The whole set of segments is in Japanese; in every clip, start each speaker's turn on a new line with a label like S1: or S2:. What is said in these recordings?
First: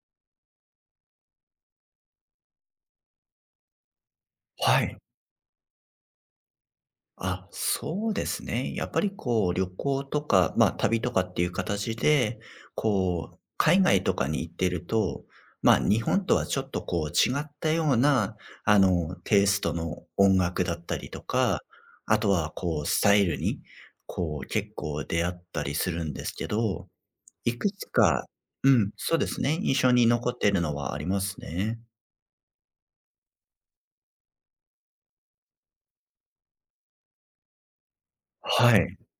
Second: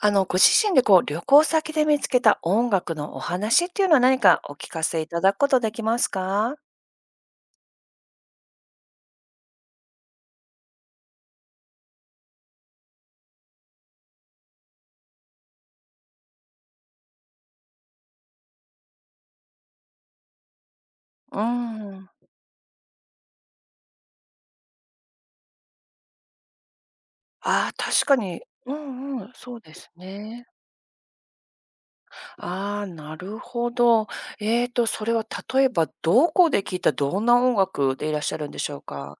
S1: ご自身でこう、旅行先で見つけた音楽のお話っていうのは何かお聞
S2: は
S1: か
S2: い。
S1: せいただくことできますか？
S2: あ、そうですね。やっぱりこう旅行とか、まあ、旅とかっていう形で、こう海外とかに行ってると、まあ、日本とはちょっとこう違ったような、テイストの音楽だったりと
S1: う
S2: か、
S1: ーん。
S2: あとはこうスタイルに、こう結構出会ったりするんですけど、い
S1: あ
S2: く
S1: あ、
S2: つ
S1: 確か
S2: か、
S1: に。
S2: う
S1: う
S2: ん、そう
S1: んう
S2: で
S1: ん、
S2: す
S1: そ
S2: ね、
S1: う
S2: 印
S1: で
S2: 象
S1: す
S2: に残っ
S1: ね。
S2: てるのはありますね。
S1: ああ、なるほど。それは例えばどこで聞いたどんな音楽でいらっしゃるんでし
S2: は
S1: ょう
S2: い。
S1: か？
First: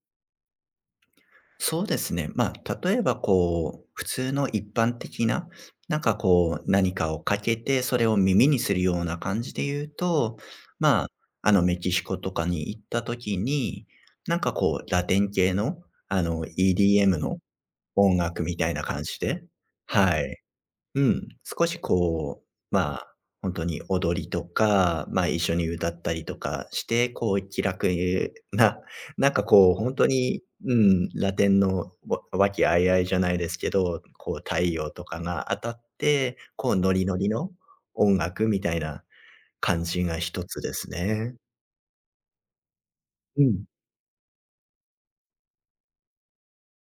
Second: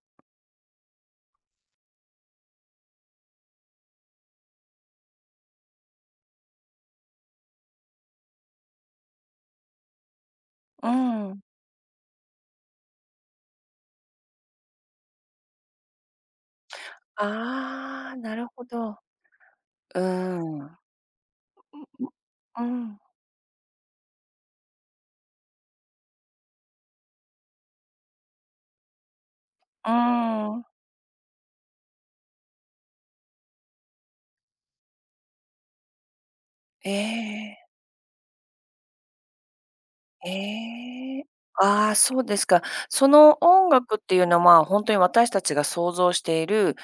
S2: そうですね。まあ、例えばこう、普通の一般的な、なんかこう、何かをかけて、それを耳にするような感じで言うと、
S1: う
S2: まあ、
S1: ん。
S2: メキシコとかに行った時に、なんかこう、ラテン系の、EDM の
S1: あ
S2: 音
S1: あ、な
S2: 楽
S1: る
S2: み
S1: ほ
S2: たいな
S1: ど。う
S2: 感じで、
S1: ー
S2: はい。
S1: ん。う
S2: うん、少しこう、
S1: ん。
S2: まあ、本当に踊りとか、ま、あ一緒に歌ったりとかして、こう気楽な、なんかこう
S1: う
S2: 本当に、
S1: ん。
S2: うん、ラテンの和気あいあいじゃないですけど、こう太陽とかが当たって、こう
S1: え
S2: ノリノリの
S1: ええ。
S2: 音楽みたいな感じが一つです
S1: ええ。
S2: ね。
S1: ああ、そうですか。その
S2: うん、
S1: 音楽っていうのは、まあ、本当に私たちが想像している、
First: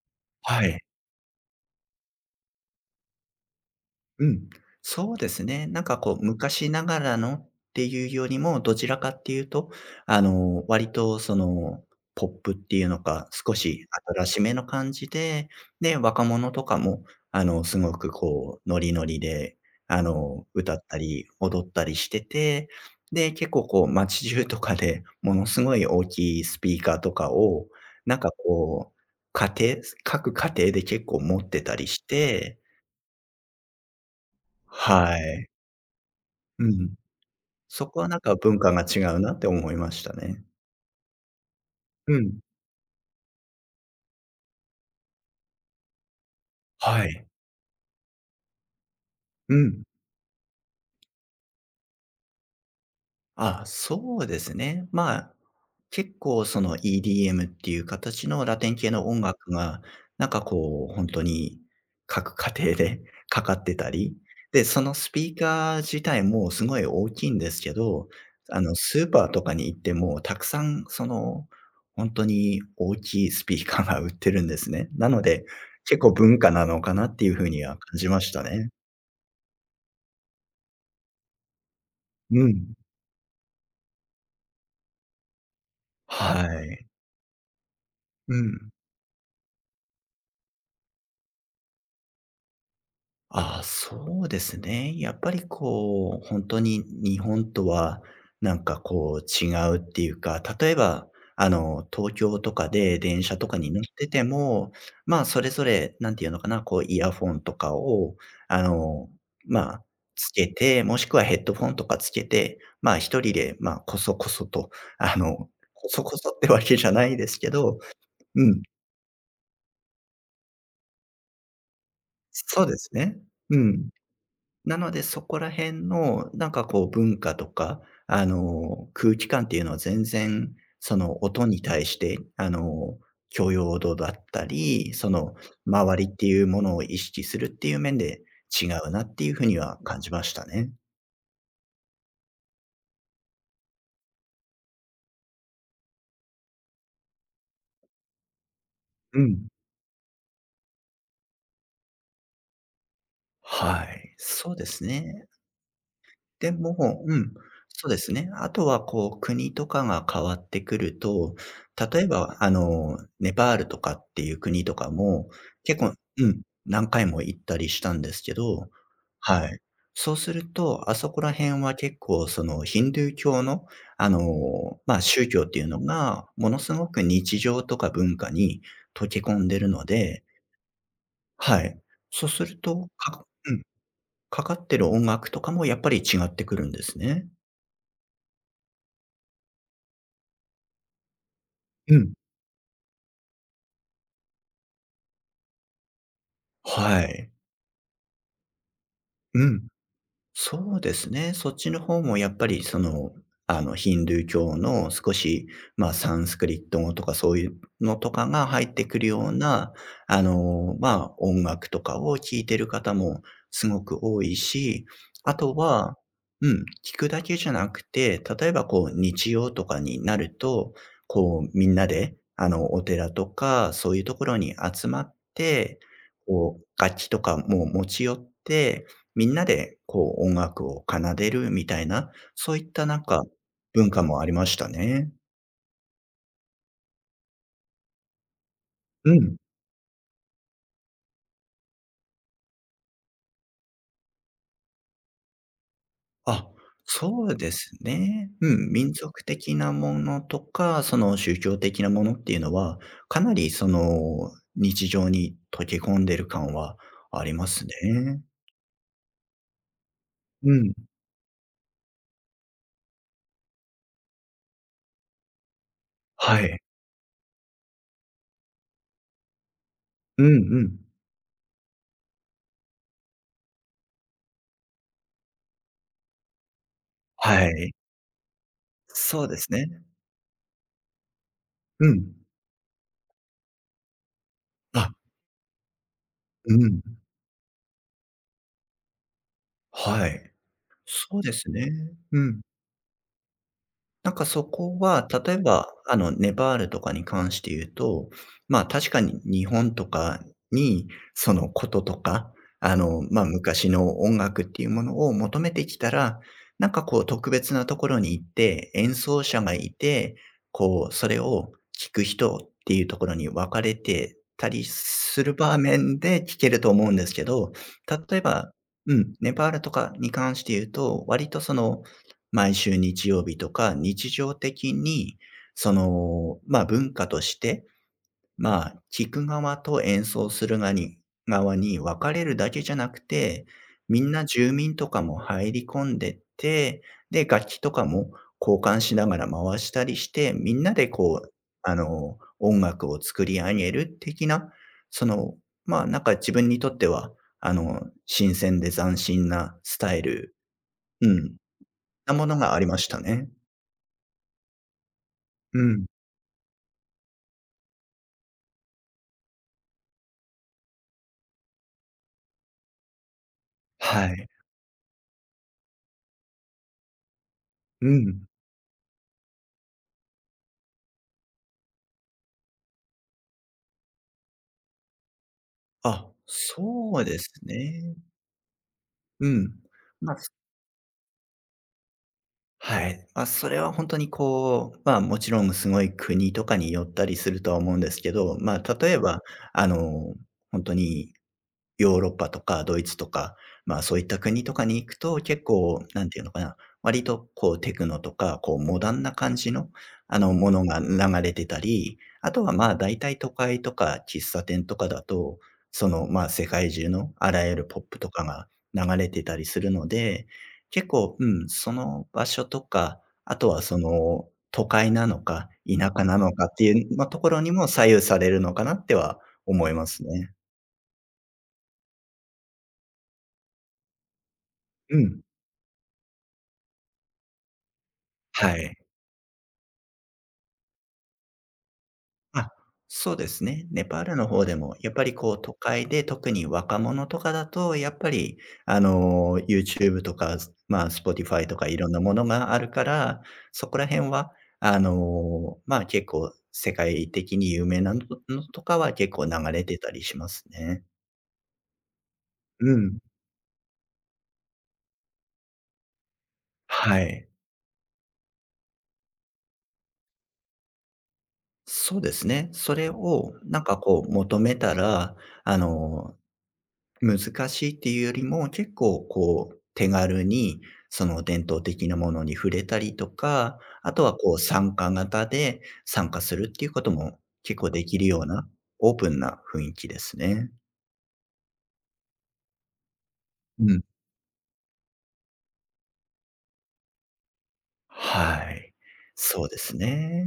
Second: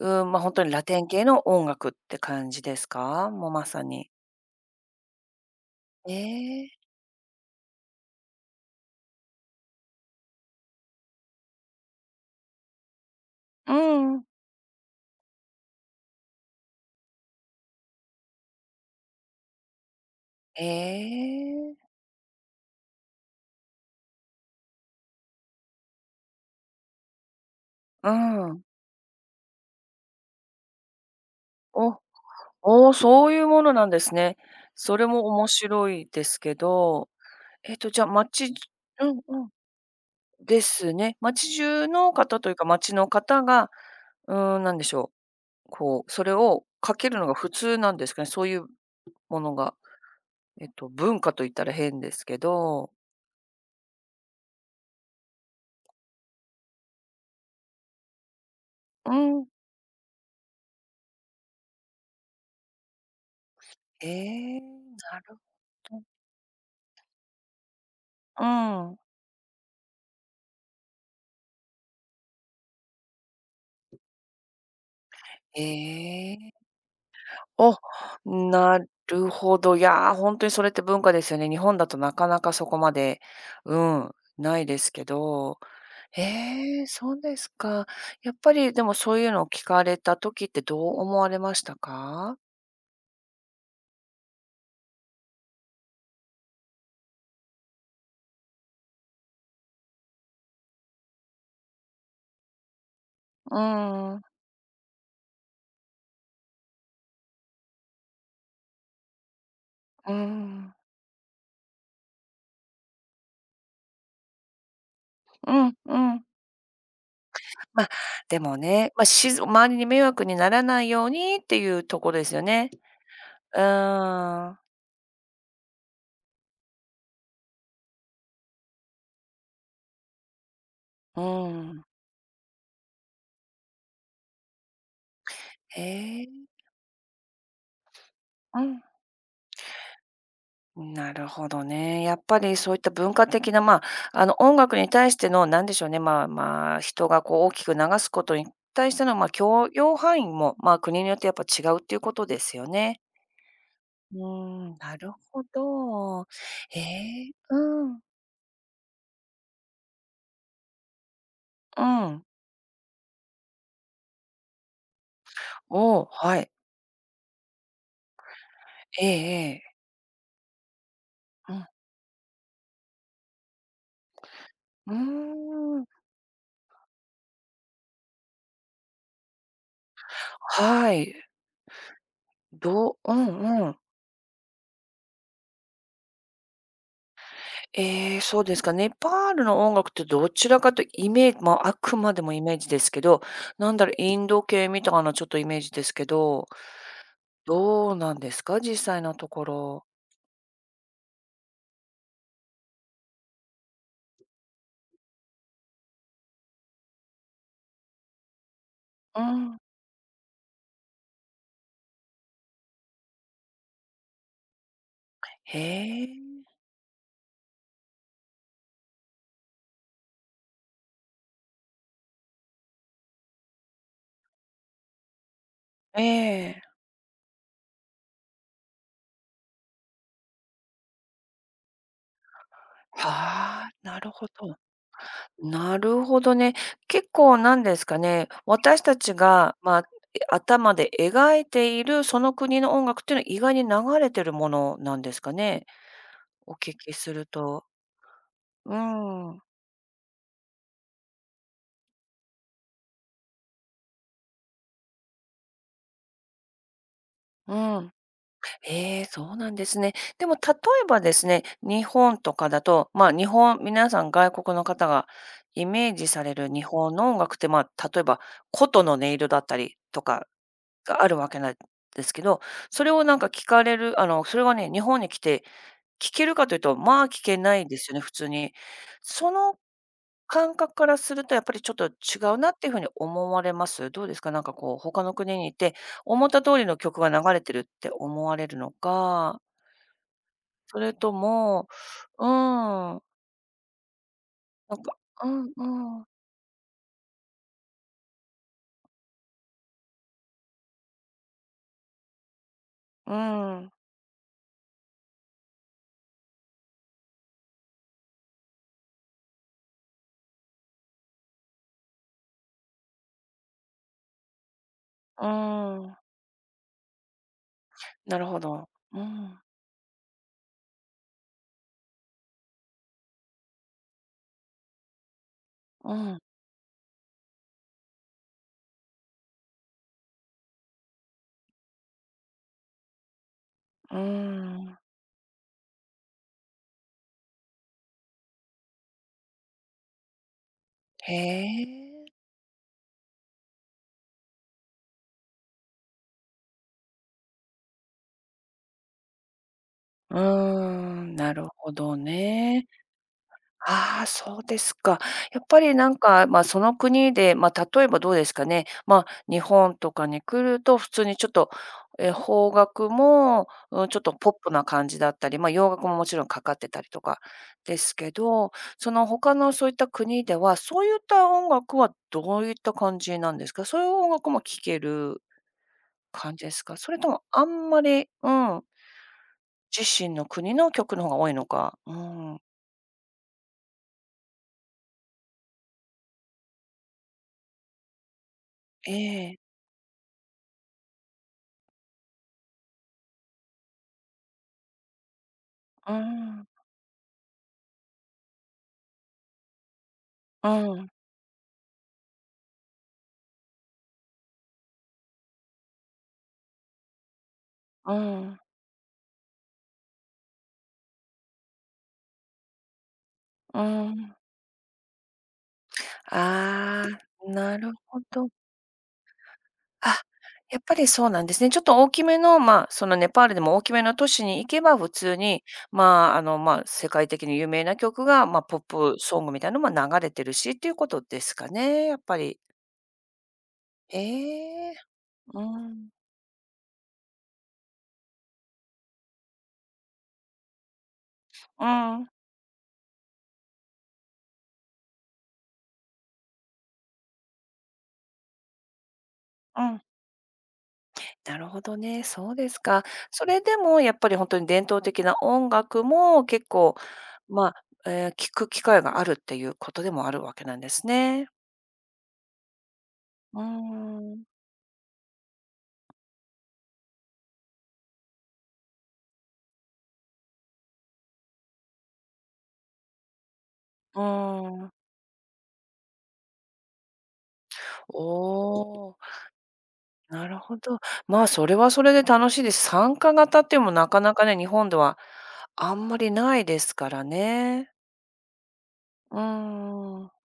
S1: うん、ま、あ本
S2: は
S1: 当に
S2: い。
S1: ラテン系の音楽って感じですか？もうまさに。
S2: うん、そうですね。なんかこう、
S1: え
S2: 昔
S1: え。
S2: ながらのっていうよりも、どちらかっていうと、割とその、ポップっていうのか、少
S1: う
S2: し
S1: ん
S2: 新しめの感じで、で、若者とかも、すごくこう、ノリノリで、
S1: え
S2: 歌ったり、踊っ
S1: え。
S2: たりしてて、で、結構こう、街中とかでものすごい大きいスピーカーとかを、
S1: う
S2: なんか
S1: ん。
S2: こう、家庭、各家庭で結構持ってたりし
S1: お、
S2: て、
S1: おおそういうものなんですね。それ
S2: は
S1: も面
S2: い。
S1: 白いですけ
S2: うん。
S1: ど、
S2: そこ
S1: じゃあ、
S2: はなんか
S1: 街。
S2: 文化が違
S1: うん
S2: うなっ
S1: う
S2: て
S1: ん。
S2: 思いましたね。
S1: ですね。街中の
S2: う
S1: 方
S2: ん。
S1: というか、街の方が、うん、なんでしょうこう、それをか
S2: は
S1: ける
S2: い。
S1: のが普通なんですかね？そういうも
S2: う
S1: のが、
S2: ん。
S1: 文化と言ったら変ですけど。
S2: あ、そうですね。まあ、結構その EDM っていう形のラテン系の
S1: う
S2: 音
S1: ん。
S2: 楽が、なんかこう本当に各家庭で かかってた
S1: え
S2: り、
S1: え、
S2: で、そのス
S1: な
S2: ピー
S1: る
S2: カー
S1: ほ
S2: 自
S1: ど。
S2: 体もすごい大きいんですけど、
S1: うん。
S2: スーパーとかに行ってもたくさんその、本当に大きいスピーカーが売ってるんですね。なので、結構
S1: え
S2: 文化
S1: え。
S2: なのかなっていうふうに
S1: お、
S2: は感じましたね。
S1: なるほど。いや、ほんとにそれって文化ですよね。日本だとなかな
S2: う
S1: かそ
S2: ん。
S1: こまで、うん、ないですけど。
S2: は
S1: え
S2: い。
S1: え、そうですか。や
S2: う
S1: っぱ
S2: ん。
S1: りでもそういうのを聞かれた時ってどう思われましたか？
S2: ああ、そうですね。やっぱりこう、本当に日本とはなんかこう違うっていうか、例えば、東京とかで電車とか
S1: う
S2: に乗ってて
S1: ん。
S2: も、まあ、それぞれなんていうのかな、こうイヤフォンとかを、あの、まあ、
S1: う
S2: つけ
S1: ん。
S2: て、もしくはヘッドフォンとかつけて、まあ、一人で、まあ、こそこそと、あの、
S1: うん
S2: こ
S1: う
S2: そこ
S1: ん。
S2: そってわけじゃないですけど、
S1: まあ、で
S2: う
S1: も
S2: ん、
S1: ね、まあ、しず周りに迷惑にならないようにっていうところですよ
S2: そう
S1: ね。
S2: ですね。う
S1: う
S2: ん。
S1: ーん。
S2: なので、そこら辺のなんかこう文化とか、空気感っていうのは全然、そ
S1: う
S2: の音に
S1: ん。
S2: 対して、許容度だったり、その
S1: へ
S2: 周りって
S1: え、
S2: いうものを意識するっていう面で
S1: う
S2: 違
S1: ん。
S2: うなっていうふうには感じましたね。
S1: なるほどね。やっぱりそういった文化的な、まあ、音楽に対してのなんでしょうね、まあまあ、人がこう大きく流すことに対しての、
S2: う
S1: まあ、
S2: ん。
S1: 許容範囲も、まあ、国によってやっぱ違うっていうことですよね。
S2: はい、
S1: う
S2: そうで
S1: ーん、
S2: す
S1: なる
S2: ね。
S1: ほど。
S2: で
S1: へ
S2: も、う
S1: え、
S2: ん、
S1: う
S2: そうで
S1: ん、
S2: すね。あとはこう、国とかが変わってくると、
S1: う
S2: 例え
S1: ん。
S2: ば、ネパールとかっていう国とかも、結構、
S1: おー
S2: う
S1: は
S2: ん、
S1: い。
S2: 何回も行ったりしたんですけど、
S1: ええ
S2: は
S1: え
S2: い。
S1: え。
S2: そうすると、あそこら
S1: う
S2: 辺
S1: ん。
S2: は結構そのヒンドゥー教の、
S1: う
S2: まあ、宗教っていうの
S1: ーん。
S2: が、ものすごく日常とか文化に溶け込んでるので、
S1: はい。
S2: はい。そうすると、
S1: うん
S2: うん、
S1: うん。
S2: かかってる音楽とかもやっぱり違ってくるんですね。
S1: そうですか。ネパールの音楽ってどちらかというとイメージまあ、あ
S2: う
S1: く
S2: ん。
S1: までもイメージですけど、なんだろう、インド系みたいなちょっとイメージですけど、
S2: はい。
S1: どうなんですか？実際のと
S2: う
S1: こ
S2: ん、
S1: ろ。
S2: そうですね。そっちの方もやっぱりその、ヒンドゥー教の少し、まあ、サンスクリット語とかそういうのとかが入ってくるよ
S1: う
S2: う
S1: ん。
S2: な、まあ、音楽とかを聴いてる方もすごく多いし、あとは、
S1: へえ。
S2: うん、聞くだけじゃなくて、例えばこう、日曜とかになると、こう、みんなで、お寺とか、そういうところに集まって、
S1: え
S2: こ
S1: え。
S2: う、楽器とかも持ち寄って、みんなでこう音楽を奏でるみたいな、そういったなんか
S1: はあ、
S2: 文
S1: な
S2: 化
S1: る
S2: もあ
S1: ほ
S2: りま
S1: ど。
S2: したね。
S1: なるほどね。結構なんですかね、私たち
S2: うん。
S1: が、まあ、頭で描いているその国の音楽っていうのは意外に流れてるものなんですかね？
S2: あ、
S1: お聞きす
S2: そ
S1: る
S2: うで
S1: と。
S2: すね。う
S1: う
S2: ん、
S1: ー
S2: 民族
S1: ん、
S2: 的なものとか、その宗教的なものっていうのは、かなりその日常に溶け込んでる感はありま
S1: う
S2: す
S1: ん。
S2: ね。
S1: ええ、そうなんですね。でも例
S2: うん。
S1: えばですね、日本とかだと、まあ、日本皆さん外国の方がイメージされ
S2: は
S1: る
S2: い。
S1: 日本の音楽って、まあ、例えば琴の音色だったりと
S2: うん
S1: か
S2: うん。
S1: があるわけなんですけど、それをなんか聞かれるそれはね、日本に来て聞けるかというと、まあ、聞け
S2: は
S1: ない
S2: い。
S1: ですよね、普通に。
S2: そう
S1: そ
S2: です
S1: の
S2: ね。
S1: 感覚からすると、やっぱりちょっ
S2: う
S1: と
S2: ん。
S1: 違うなっていうふうに思われます？どうですか？なんかこう、
S2: あ、
S1: 他の国にいて、思った
S2: う
S1: 通りの
S2: ん。
S1: 曲が流れてるって思われるのか、
S2: はい。
S1: それと
S2: そうですね。
S1: も
S2: う
S1: う
S2: ん。
S1: ーん、
S2: なんかそ
S1: な
S2: こ
S1: んか
S2: は、
S1: う
S2: 例え
S1: ん
S2: ば、
S1: うん、
S2: ネパールとかに関して言うと、まあ、確かに日本とかに、そのこととか、
S1: う
S2: まあ、昔
S1: ん、
S2: の音楽っていうものを求めてきたら、なんかこう特別なところに行って、演奏者がいて、こう、それを聴く人っていうところに分かれてたりす
S1: う
S2: る場
S1: ん、
S2: 面で聴けると思うんですけど、例
S1: な
S2: え
S1: るほ
S2: ば、
S1: ど。
S2: う
S1: う
S2: ん、ネ
S1: ん、
S2: パールとかに関して言うと、割とその毎週日曜日とか、日常的に、そ
S1: うん、う
S2: の、まあ、文化として、まあ、聴く側と演奏する側に分かれるだけじゃなくて、みんな住民
S1: ん。
S2: とかも入り込んでって、で、楽器とかも交換しながら回したりして、みんなで
S1: へ
S2: こう、
S1: え。
S2: 音楽を作り上げる的な、その、まあ、なんか自分にとっては、新鮮で斬新なスタイ
S1: うー
S2: ル、う
S1: ん、な
S2: ん、
S1: るほど
S2: なものがあり
S1: ね。
S2: ましたね。
S1: ああ、そうですか。やっ
S2: う
S1: ぱり
S2: ん。
S1: なんか、まあ、その国で、まあ、例えばどうですかね、まあ、日本とかに来ると普通にちょっと、邦楽も、うん、ちょっ
S2: は
S1: と
S2: い。
S1: ポップな感じだったり、まあ、洋楽ももちろんかかってたりとかで
S2: う
S1: すけ
S2: ん。
S1: ど、その他のそういった国では、そういった音楽はどういった感じなんですか？そういう音楽も聴ける
S2: あ、
S1: 感じですか？それ
S2: そう
S1: と
S2: で
S1: も
S2: す
S1: あんま
S2: ね。
S1: り、うん、
S2: うん。
S1: 自
S2: ま、
S1: 身
S2: あ
S1: の国の曲の方が多いのか。うん。
S2: はい。まあ、それは本当にこう、まあ、もちろんすごい国とかによったりするとは思うんですけど、まあ、例
S1: え
S2: えば、
S1: え。
S2: あの、本当にヨーロッパとかドイツとか、まあ、そういった国とかに行くと、結構、
S1: う
S2: なんていうのか
S1: ん。
S2: な、割とこうテクノとか、こうモダンな感じの、
S1: う
S2: ものが
S1: ん。
S2: 流れてたり、あとは、まあ、大体都会とか喫茶店とかだと、その、まあ、世界中のあらゆるポッ
S1: う
S2: プとか
S1: ん、
S2: が流れてたりするので、結構、うん、その場所とか、あと
S1: う
S2: はそ
S1: ん。
S2: の、都会なのか、田舎なのかってい
S1: あ
S2: う、ま、とこ
S1: あ、
S2: ろに
S1: な
S2: も
S1: る
S2: 左右
S1: ほ
S2: さ
S1: ど。
S2: れるのかなっては思いま
S1: あ、
S2: すね。
S1: やっぱりそうなんですね。ちょっと大きめの、まあ、そのネパールでも大きめの都市に行けば、普
S2: う
S1: 通
S2: ん、
S1: に、まあ、まあ、世界的に有名な曲が、まあ、
S2: は
S1: ポッ
S2: い。
S1: プソングみたいなのも流れてるしっていうことですかね、やっぱり。
S2: あ、そうですね。ネパールの方で
S1: ええ、
S2: も、やっぱりこう
S1: う
S2: 都会
S1: ん、
S2: で、特に若者とかだと、やっぱりYouTube とか、まあ、Spotify と
S1: う
S2: かいろんな
S1: ん、
S2: ものがあるから、そこら辺は、まあ、結構世界的に有名なのとかは結構流
S1: う
S2: れて
S1: ん。
S2: たりしますね。
S1: なるほどね、そうです
S2: う
S1: か。
S2: ん。
S1: それでもやっぱり本当に伝統的な音楽も結構、
S2: はい。
S1: まあ、聞く機会があるっていうことでもあるわけなんですね。
S2: そうですね。それを
S1: うー
S2: なんかこう
S1: ん。
S2: 求めたら、あの、難しいっていうよりも、結構こう、手軽にその伝統的なものに触れたりとか、あ
S1: う
S2: とはこう
S1: ーん。
S2: 参加型で参加するっていうことも結構でき
S1: お
S2: るようなオー
S1: お、
S2: プンな雰囲気です
S1: なる
S2: ね。
S1: ほど。まあ、それはそれで楽しいです。参加型っていうの
S2: う
S1: も
S2: ん。
S1: なかなかね、日本ではあんまりないですからね。
S2: はい。
S1: うー
S2: そうです
S1: ん。
S2: ね。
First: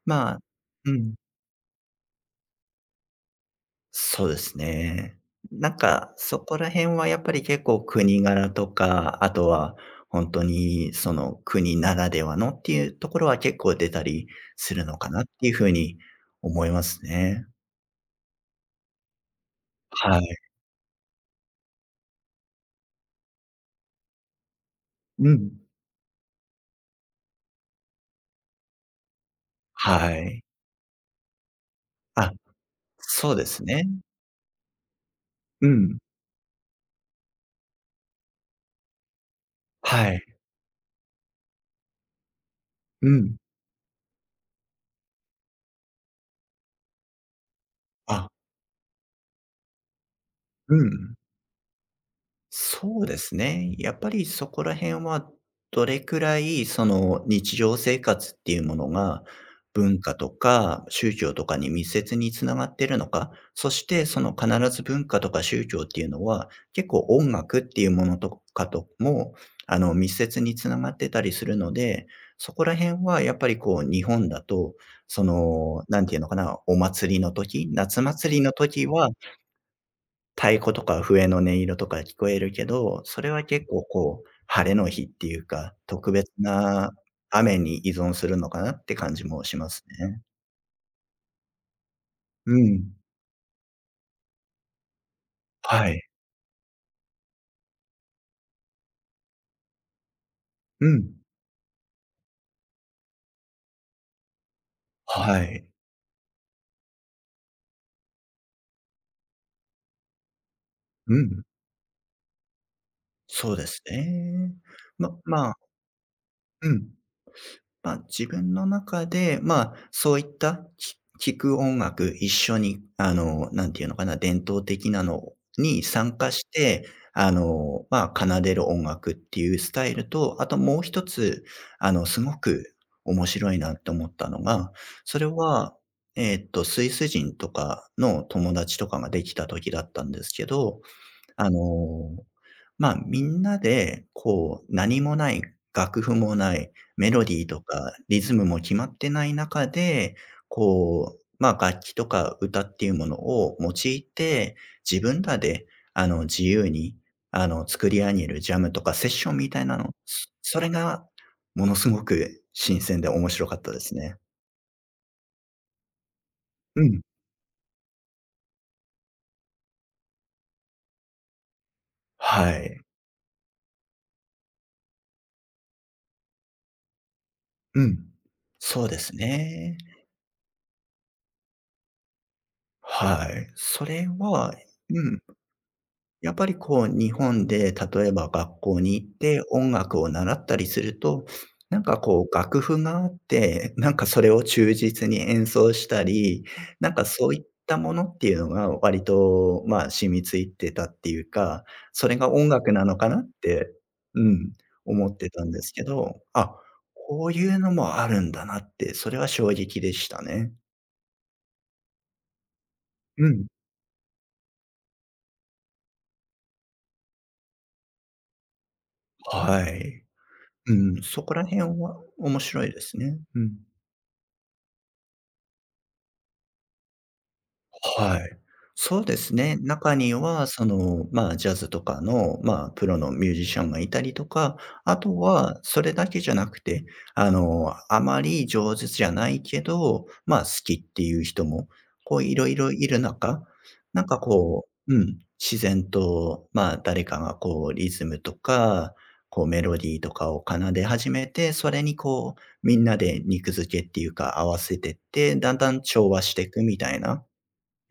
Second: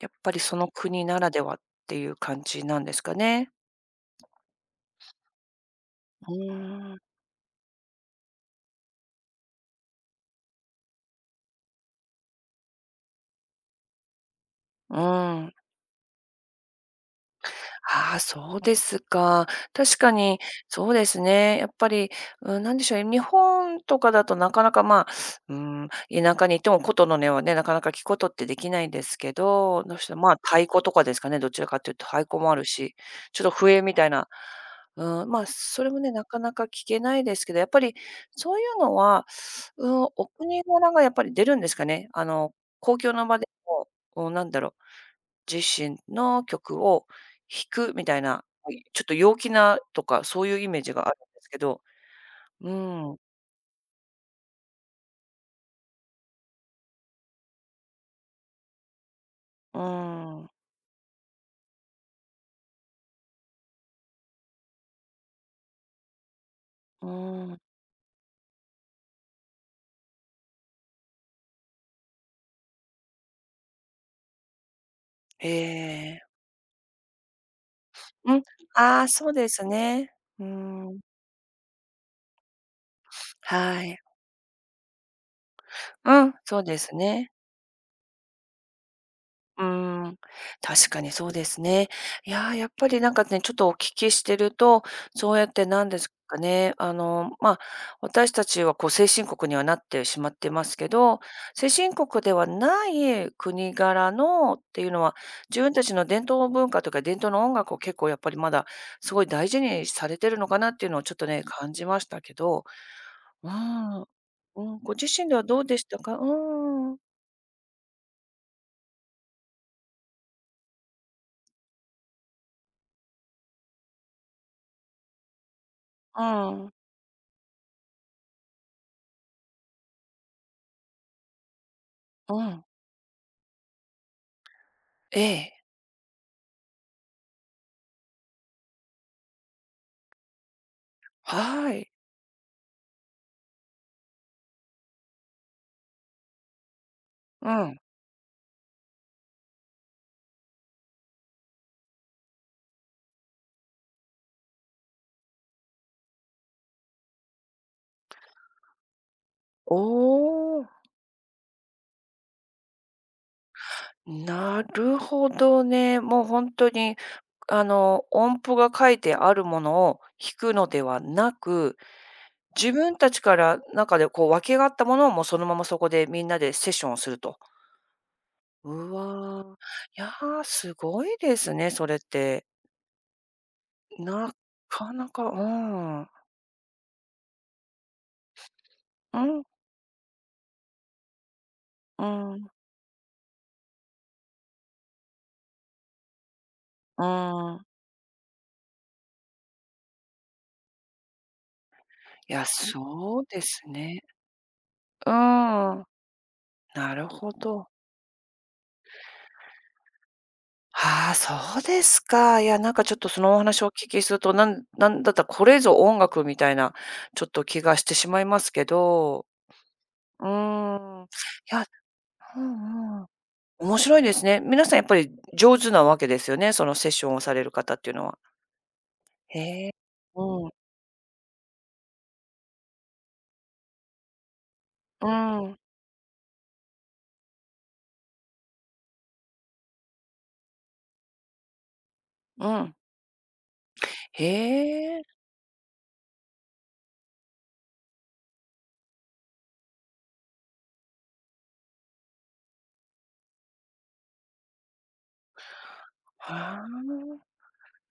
S1: やっ
S2: ま
S1: ぱ
S2: あ、
S1: りその
S2: う
S1: 国
S2: ん。
S1: ならではっていう感じなんですかね。
S2: そうですね。なんか、
S1: う
S2: そこら
S1: ー
S2: 辺
S1: ん。
S2: はやっぱり結構国柄とか、あとは本当にその国ならではのっていうところは結構出たりする
S1: う
S2: のかなっ
S1: ー
S2: ていう
S1: ん。
S2: ふうに思いますね。
S1: ああ、そうですか。確か
S2: はい。
S1: に、そうですね。やっぱり、うん、なんでしょう、日本とかだとなかなか、まあ、
S2: う
S1: う
S2: ん。
S1: ん、田舎にいても琴の音はね、なかなか聞くことってできないんですけど、どうし
S2: は
S1: て、まあ、
S2: い。
S1: 太鼓とかですかね、どちらかというと太
S2: あ、
S1: 鼓もあるし、
S2: そう
S1: ちょ
S2: で
S1: っと
S2: す
S1: 笛
S2: ね。
S1: みたいな、うん、まあ、
S2: う
S1: それ
S2: ん。
S1: もね、なかなか聞けないですけど、やっぱりそういうのは、うん、
S2: はい。
S1: お国柄がやっぱり出るんですかね。公
S2: う
S1: 共の
S2: ん。
S1: 場でも、うん、なんだろう自身の曲を弾くみたい
S2: あ、
S1: な、ちょっと陽気なとか、そういうイ
S2: う
S1: メージがあ
S2: ん。
S1: るんですけど、う
S2: そうで
S1: ん、
S2: すね。やっぱりそこら辺は、どれくらいその日常生活っていうものが、
S1: うー
S2: 文化と
S1: ん、
S2: か宗教とかに密接につながっているのか、そしてその必ず文化とか宗教っていうのは、結
S1: う
S2: 構音
S1: ーん、
S2: 楽っていうものとかとも、密接につながってたりするので、そこら辺はやっぱりこう日本だと、
S1: え
S2: なんていう
S1: え。
S2: のかな、お祭りの時、夏
S1: う
S2: 祭り
S1: ん、
S2: の時
S1: ああ、
S2: は
S1: そうですね。うー
S2: 太鼓と
S1: ん、
S2: か笛の音色とか聞こえるけど、それは結構
S1: はい。
S2: こう、晴れの日っていうか、特
S1: う
S2: 別
S1: ん、そうで
S2: な
S1: すね。
S2: 雨に依存するのかなって感じもし
S1: う
S2: ます
S1: ーん、
S2: ね。
S1: 確かにそうですね。いや
S2: う
S1: ー、やっぱ
S2: ん。
S1: りなんかね、ちょっとお聞きしてると、そうやってな
S2: は
S1: んで
S2: い。
S1: すかね、まあ、私たちはこう先進国にはなってしまってます
S2: う
S1: け
S2: ん。
S1: ど、先進国ではない国柄のっていうのは、
S2: は
S1: 自
S2: い。
S1: 分たちの伝統文化とか伝統の音楽を結構やっぱりまだすごい大事にされてるのかなっていうのをちょ
S2: う
S1: っと
S2: ん。
S1: ね、感じましたけど、う
S2: そうです
S1: ん。
S2: ね。
S1: うん、ご自
S2: ま
S1: 身では
S2: まあ
S1: どうでしたか？
S2: うん。
S1: うん。
S2: まあ、自分の中で、まあ、そういった、聴く音楽、一緒に、なんていうのかな、伝統的なのに参
S1: う
S2: 加し
S1: ん。
S2: て、まあ、奏でる音楽っていうスタイルと、あともう一つ、すご
S1: うん。
S2: く面白いなって思ったのが、そ
S1: え
S2: れ
S1: え、
S2: は、スイス人とかの友達とかができた時だったんですけど、あの、
S1: はい。
S2: ま、みんなで、こう、何もない、楽譜もない、メロディー
S1: う
S2: と
S1: ん。
S2: かリズムも決まってない中で、こう、ま、楽器とか歌っていうものを用いて、自分らで、自由に、作り上げるジャムとかセッションみたい
S1: お
S2: なの、そそ
S1: お、
S2: れがものすごく新鮮で面白かったですね。
S1: なるほどね。もう本当
S2: う
S1: に、
S2: ん。
S1: 音符が書いてあるものを弾くのではなく、
S2: は
S1: 自
S2: い。
S1: 分たちから中でこう分けがあったものをもうそのままそこでみんなでセッションをすると。
S2: うん。そう
S1: う
S2: で
S1: わ
S2: す
S1: ー、い
S2: ね。
S1: やー、すごいですね、それって。
S2: はい。それ
S1: な
S2: は
S1: か
S2: う
S1: な
S2: ん、
S1: か、うん。
S2: やっぱりこう日本で例えば学校に行っ
S1: う
S2: て
S1: ん、
S2: 音楽を習ったりすると、なんか
S1: う
S2: こう
S1: ん、
S2: 楽譜があって、なんかそれを忠実に演奏したり、なん
S1: う
S2: かそういっ
S1: ん。
S2: たものっていうのが割と、まあ、染みついてたっていうか、それが
S1: いや、
S2: 音楽なのかな
S1: そう
S2: っ
S1: です
S2: て、
S1: ね。
S2: うん、思
S1: う
S2: ってたんです
S1: ー
S2: け
S1: ん、
S2: ど、あ、
S1: なる
S2: こ
S1: ほ
S2: ういう
S1: ど。
S2: のもあるんだなって、それは衝撃でしたね。
S1: ああ、そうですか。いや、なんかちょっとそ
S2: う
S1: のお
S2: ん、
S1: 話をお聞きすると、なんなんだったらこれぞ音楽みたいな、ちょっと気がしてしまいますけど、
S2: はい。
S1: う
S2: う
S1: ー
S2: ん、
S1: ん。い
S2: そこら辺
S1: や、
S2: は
S1: う
S2: 面白いです
S1: んうん。
S2: ね。うん。
S1: 面白いですね。皆さんやっぱり上手なわけですよね、そのセッションをされる方っていうのは。
S2: はい。そうですね。
S1: へえ。
S2: 中には、
S1: うん、
S2: その、まあ、ジャズとかの、まあ、プロのミュージシャンがいたりとか、あ
S1: う
S2: と
S1: ん、
S2: は、それだけじゃなくて、あまり上手じゃないけど、まあ、好きっていう人も、こう、いろ
S1: う
S2: いろ
S1: ん。
S2: いる中、なんか
S1: へ
S2: こう、う
S1: え、
S2: ん、自然と、まあ、誰かがこう、リズムとか、こう、メロディーとかを奏で始めて、それにこう、みんなで肉付けっていうか、合わせてって、だんだん調和してい
S1: は
S2: くみたいな。
S1: あ。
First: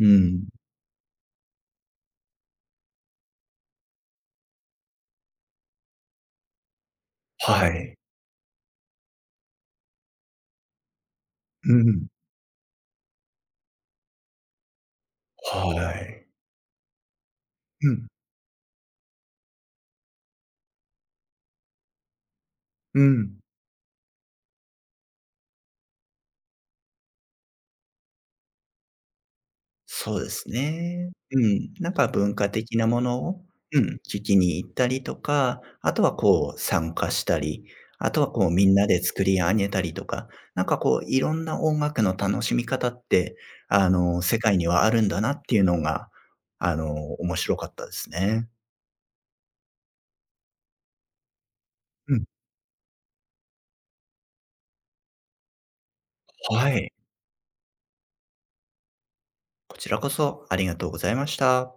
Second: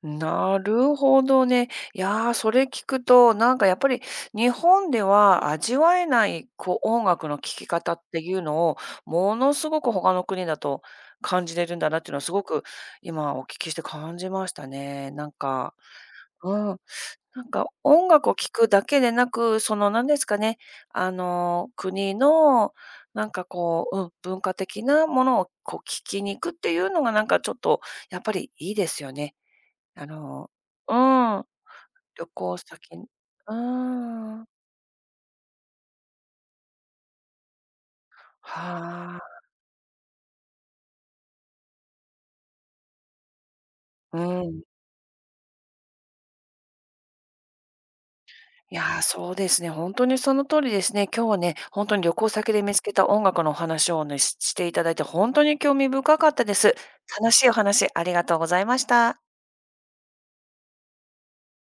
S2: うん。
S1: なるほどね。いやー、それ聞くと、なんかやっぱり日本では味わえない、こう、音楽の聴
S2: は
S1: き方
S2: い。
S1: っていうのを、ものすごく他の国だと感じれ
S2: う
S1: るんだなっ
S2: ん。
S1: ていうのはすごく今お聞きして感じましたね。なんか、
S2: はい。
S1: うん、なんか
S2: うん、
S1: 音楽を聴くだけでなく、その、なんですかね、国の
S2: う
S1: なん
S2: ん。
S1: かこう、うん、文化的なものをこう聞きに行くっていうのがなんかちょっとやっぱりいいですよね。あ
S2: そうです
S1: のう
S2: ね。う
S1: ん。
S2: ん。なんか
S1: 旅
S2: 文化
S1: 行
S2: 的
S1: 先。
S2: なも
S1: う
S2: のを、
S1: ー
S2: うん、聞き
S1: ん。
S2: に行ったりとか、あとはこう参加したり、あとはこうみんなで
S1: はあ、
S2: 作り上げたりとか、なんかこういろんな音楽の楽しみ方って、
S1: う
S2: 世界
S1: ん。
S2: にはあるんだなっていうのが、あの、面白かったですね。
S1: いや、そうですね、ほんとにその通りですね。今日はね、ほんとに
S2: う
S1: 旅
S2: ん。
S1: 行先で見つけた音楽のお話をね、していただいて、ほんとに興味深かったで
S2: は
S1: す。
S2: い。
S1: 楽しいお話ありがとうございました。
S2: こちらこそありがとうございました。